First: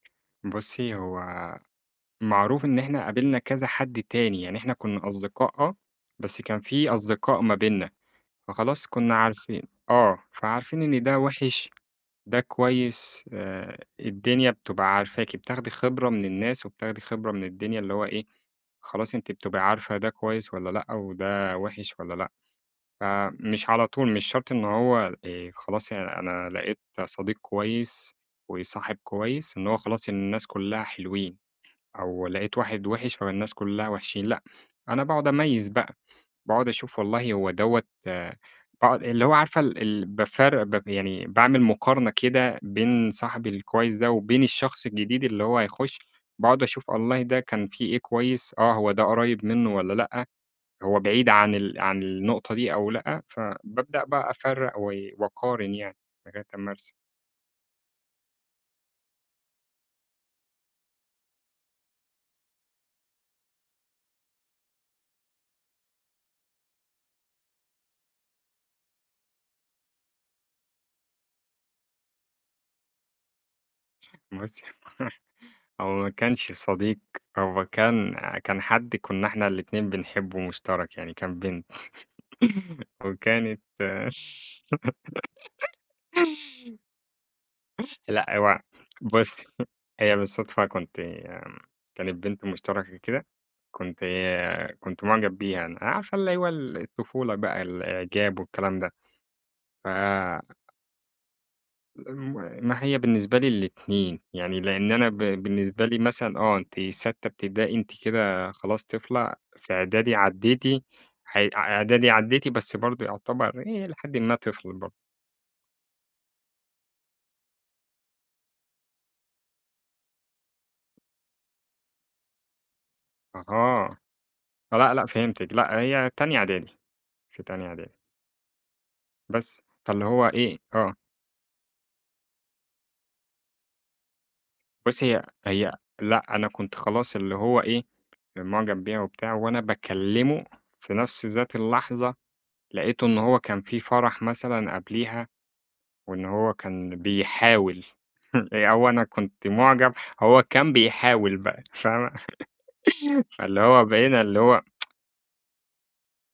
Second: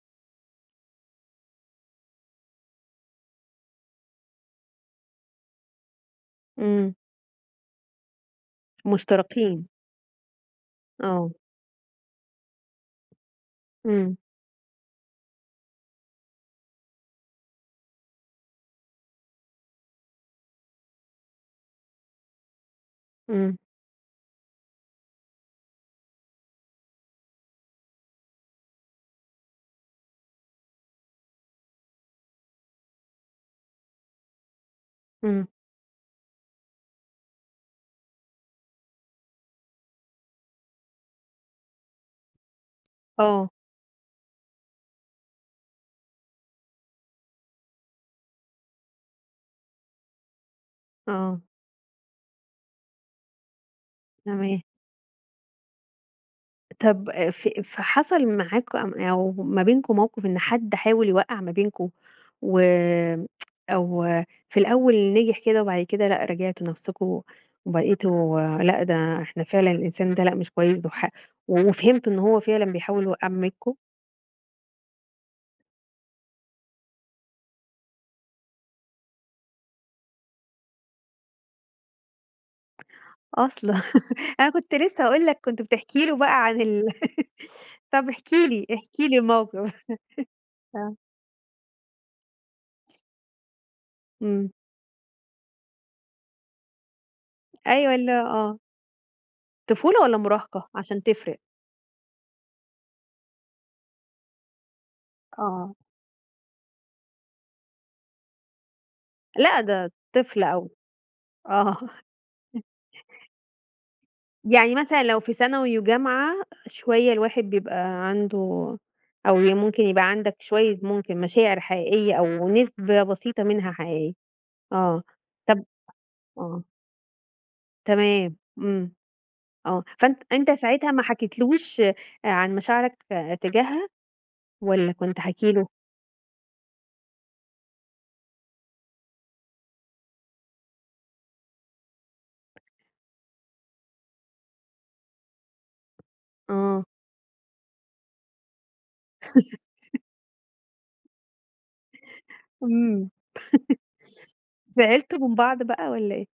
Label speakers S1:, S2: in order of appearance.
S1: بُصّي، هو معروف إن إحنا قابلنا كذا حد تاني، يعني إحنا كنّا أصدقاء آه، بس كان في
S2: إمم.
S1: أصدقاء ما بيننا، فخلاص كنّا عارفين
S2: مشترَكين.
S1: آه، فعارفين إن ده
S2: آه.
S1: وِحش، ده كويس آآ،
S2: إمم.
S1: الدنيا بتبقى عارفاكِ، بتاخدي خِبرة من الناس وبتاخدي خِبرة من الدنيا، اللي هو إيه، خلاص أنتِ بتبقي عارفة ده كويس والَّا لأ، وده وِحش والّا لأ،
S2: إمم.
S1: فمش على طول، مش شرْط إن هو، آآ خلاص أنا لقيت صديق كويس وصاحب كويس إن هو خلاص، إن الناس كلّها حلوين أو لقيت واحد وِحش فالناس كلها وِحشين، لأ، أنا باقعُد
S2: إمم.
S1: أميّز بقى، باقعُد أشوف والله هو دَوّة باقعُد اللي هو عارفة ال ال بافرّق ب ب يعني باعمل مقارنة كده بين صاحبي
S2: آه.
S1: الكويس ده وبين الشخص الجديد اللي هو هيخش، باقعُد أشوف، والله ده كان في إيه كويس، آه، هو ده قريّب مِنُّه والّا لأ، هو بعيد
S2: آه.
S1: عن ال عن النقطة دي أو لأ، فبابدأ بقى
S2: تمام.
S1: أفرّق و وأقارن يعني لغاية أمّا ارسى.
S2: طَب أ ف ف حصَل معاكم أو ما بينكم موقِف إن حد حاول يوقّع ما بينكم و أو في الأول نجِح كده وبعد كده، لأ، راجعتوا نفْسكم وبقِيتوا لأ، ده إحنا فعلًا الإنسان ده لأ، مش كويس، ده ح و وفهِمت إن هو فعلًا بيحاول يوقّع ما بينكم؟
S1: بُصي هو هو ما كانش صديق، هو كان كان حد كنّا إحنا الإتنين بنحبه مشترَك يعني، كان بنت، وكانت
S2: أصلًا! أنا كنت لسه هاقول لك، كنت بتحكي له بقى عن ال طَب احكِ
S1: لأ هو
S2: لي، احكِ لي
S1: بُصّي،
S2: الموقِف
S1: هي بالصدفة كنت
S2: آه.
S1: كانت بنت مشترَكة كده، كنت
S2: إمم.
S1: كنت معجَب بيها أنا، يعني عارفة اللي هو ال الطفولة بقى
S2: أيوه، ال
S1: الإعجاب
S2: آه.
S1: والكلام ده ف
S2: طفولة والَّا مراهقة؟ عشان تفرِق.
S1: م ما هي بالنسبة لي الاتنين، يعني لأن أنا ب
S2: آه.
S1: بالنسبة لي مثلًا، آه، أنتِ ساتّة إبتدائي، أنتِ كده خلاص طفلة
S2: لأ،
S1: في
S2: ده
S1: إعدادي
S2: طفل أو
S1: عدّيتي ح
S2: آه.
S1: إعدادي، عدّيتي، بس برضه يعتبَر هي إلى حد ما طفل
S2: يعني
S1: برضه.
S2: مثلًا لو في ثانوي و جامعة، شوية الواحد بيبقى عَنده أو ممكن يبقى عَندك شوية، ممكن مشاعر حقيقية أو نسبة
S1: أها،
S2: بسيطة منها
S1: آه.
S2: حقيقية،
S1: لأ،
S2: آه.
S1: لأ، فهِمتِك،
S2: طَب
S1: لأ هي تانية
S2: آه.
S1: إعدادي، في تانية إعدادي.
S2: تمام. إمم.
S1: بس،
S2: آه،
S1: فاللي
S2: فأن
S1: هو
S2: أنت
S1: إيه
S2: ساعتها
S1: آه.
S2: ما حكيتلهوش آآ، عن مشاعرك تجاهها والَّا
S1: بُصّي،
S2: كنت
S1: هي
S2: حاكي له؟
S1: هي لأ، أنا كنت خلاص، اللي هو إيه، معجَب بيها وبتاع وأنا باكلّمه في نفْس ذات اللحظة، لقيته إنّه هو كان في فرَح مثلًا قبليها وإن هو
S2: آه.
S1: كان بيحاول أو أنا كنت معجَب، هو كان بيحاول بقى فاهمة
S2: إمم،
S1: فاللي هو بقينا اللي هو
S2: زعِلتوا من بعض بقى والَّا إيه؟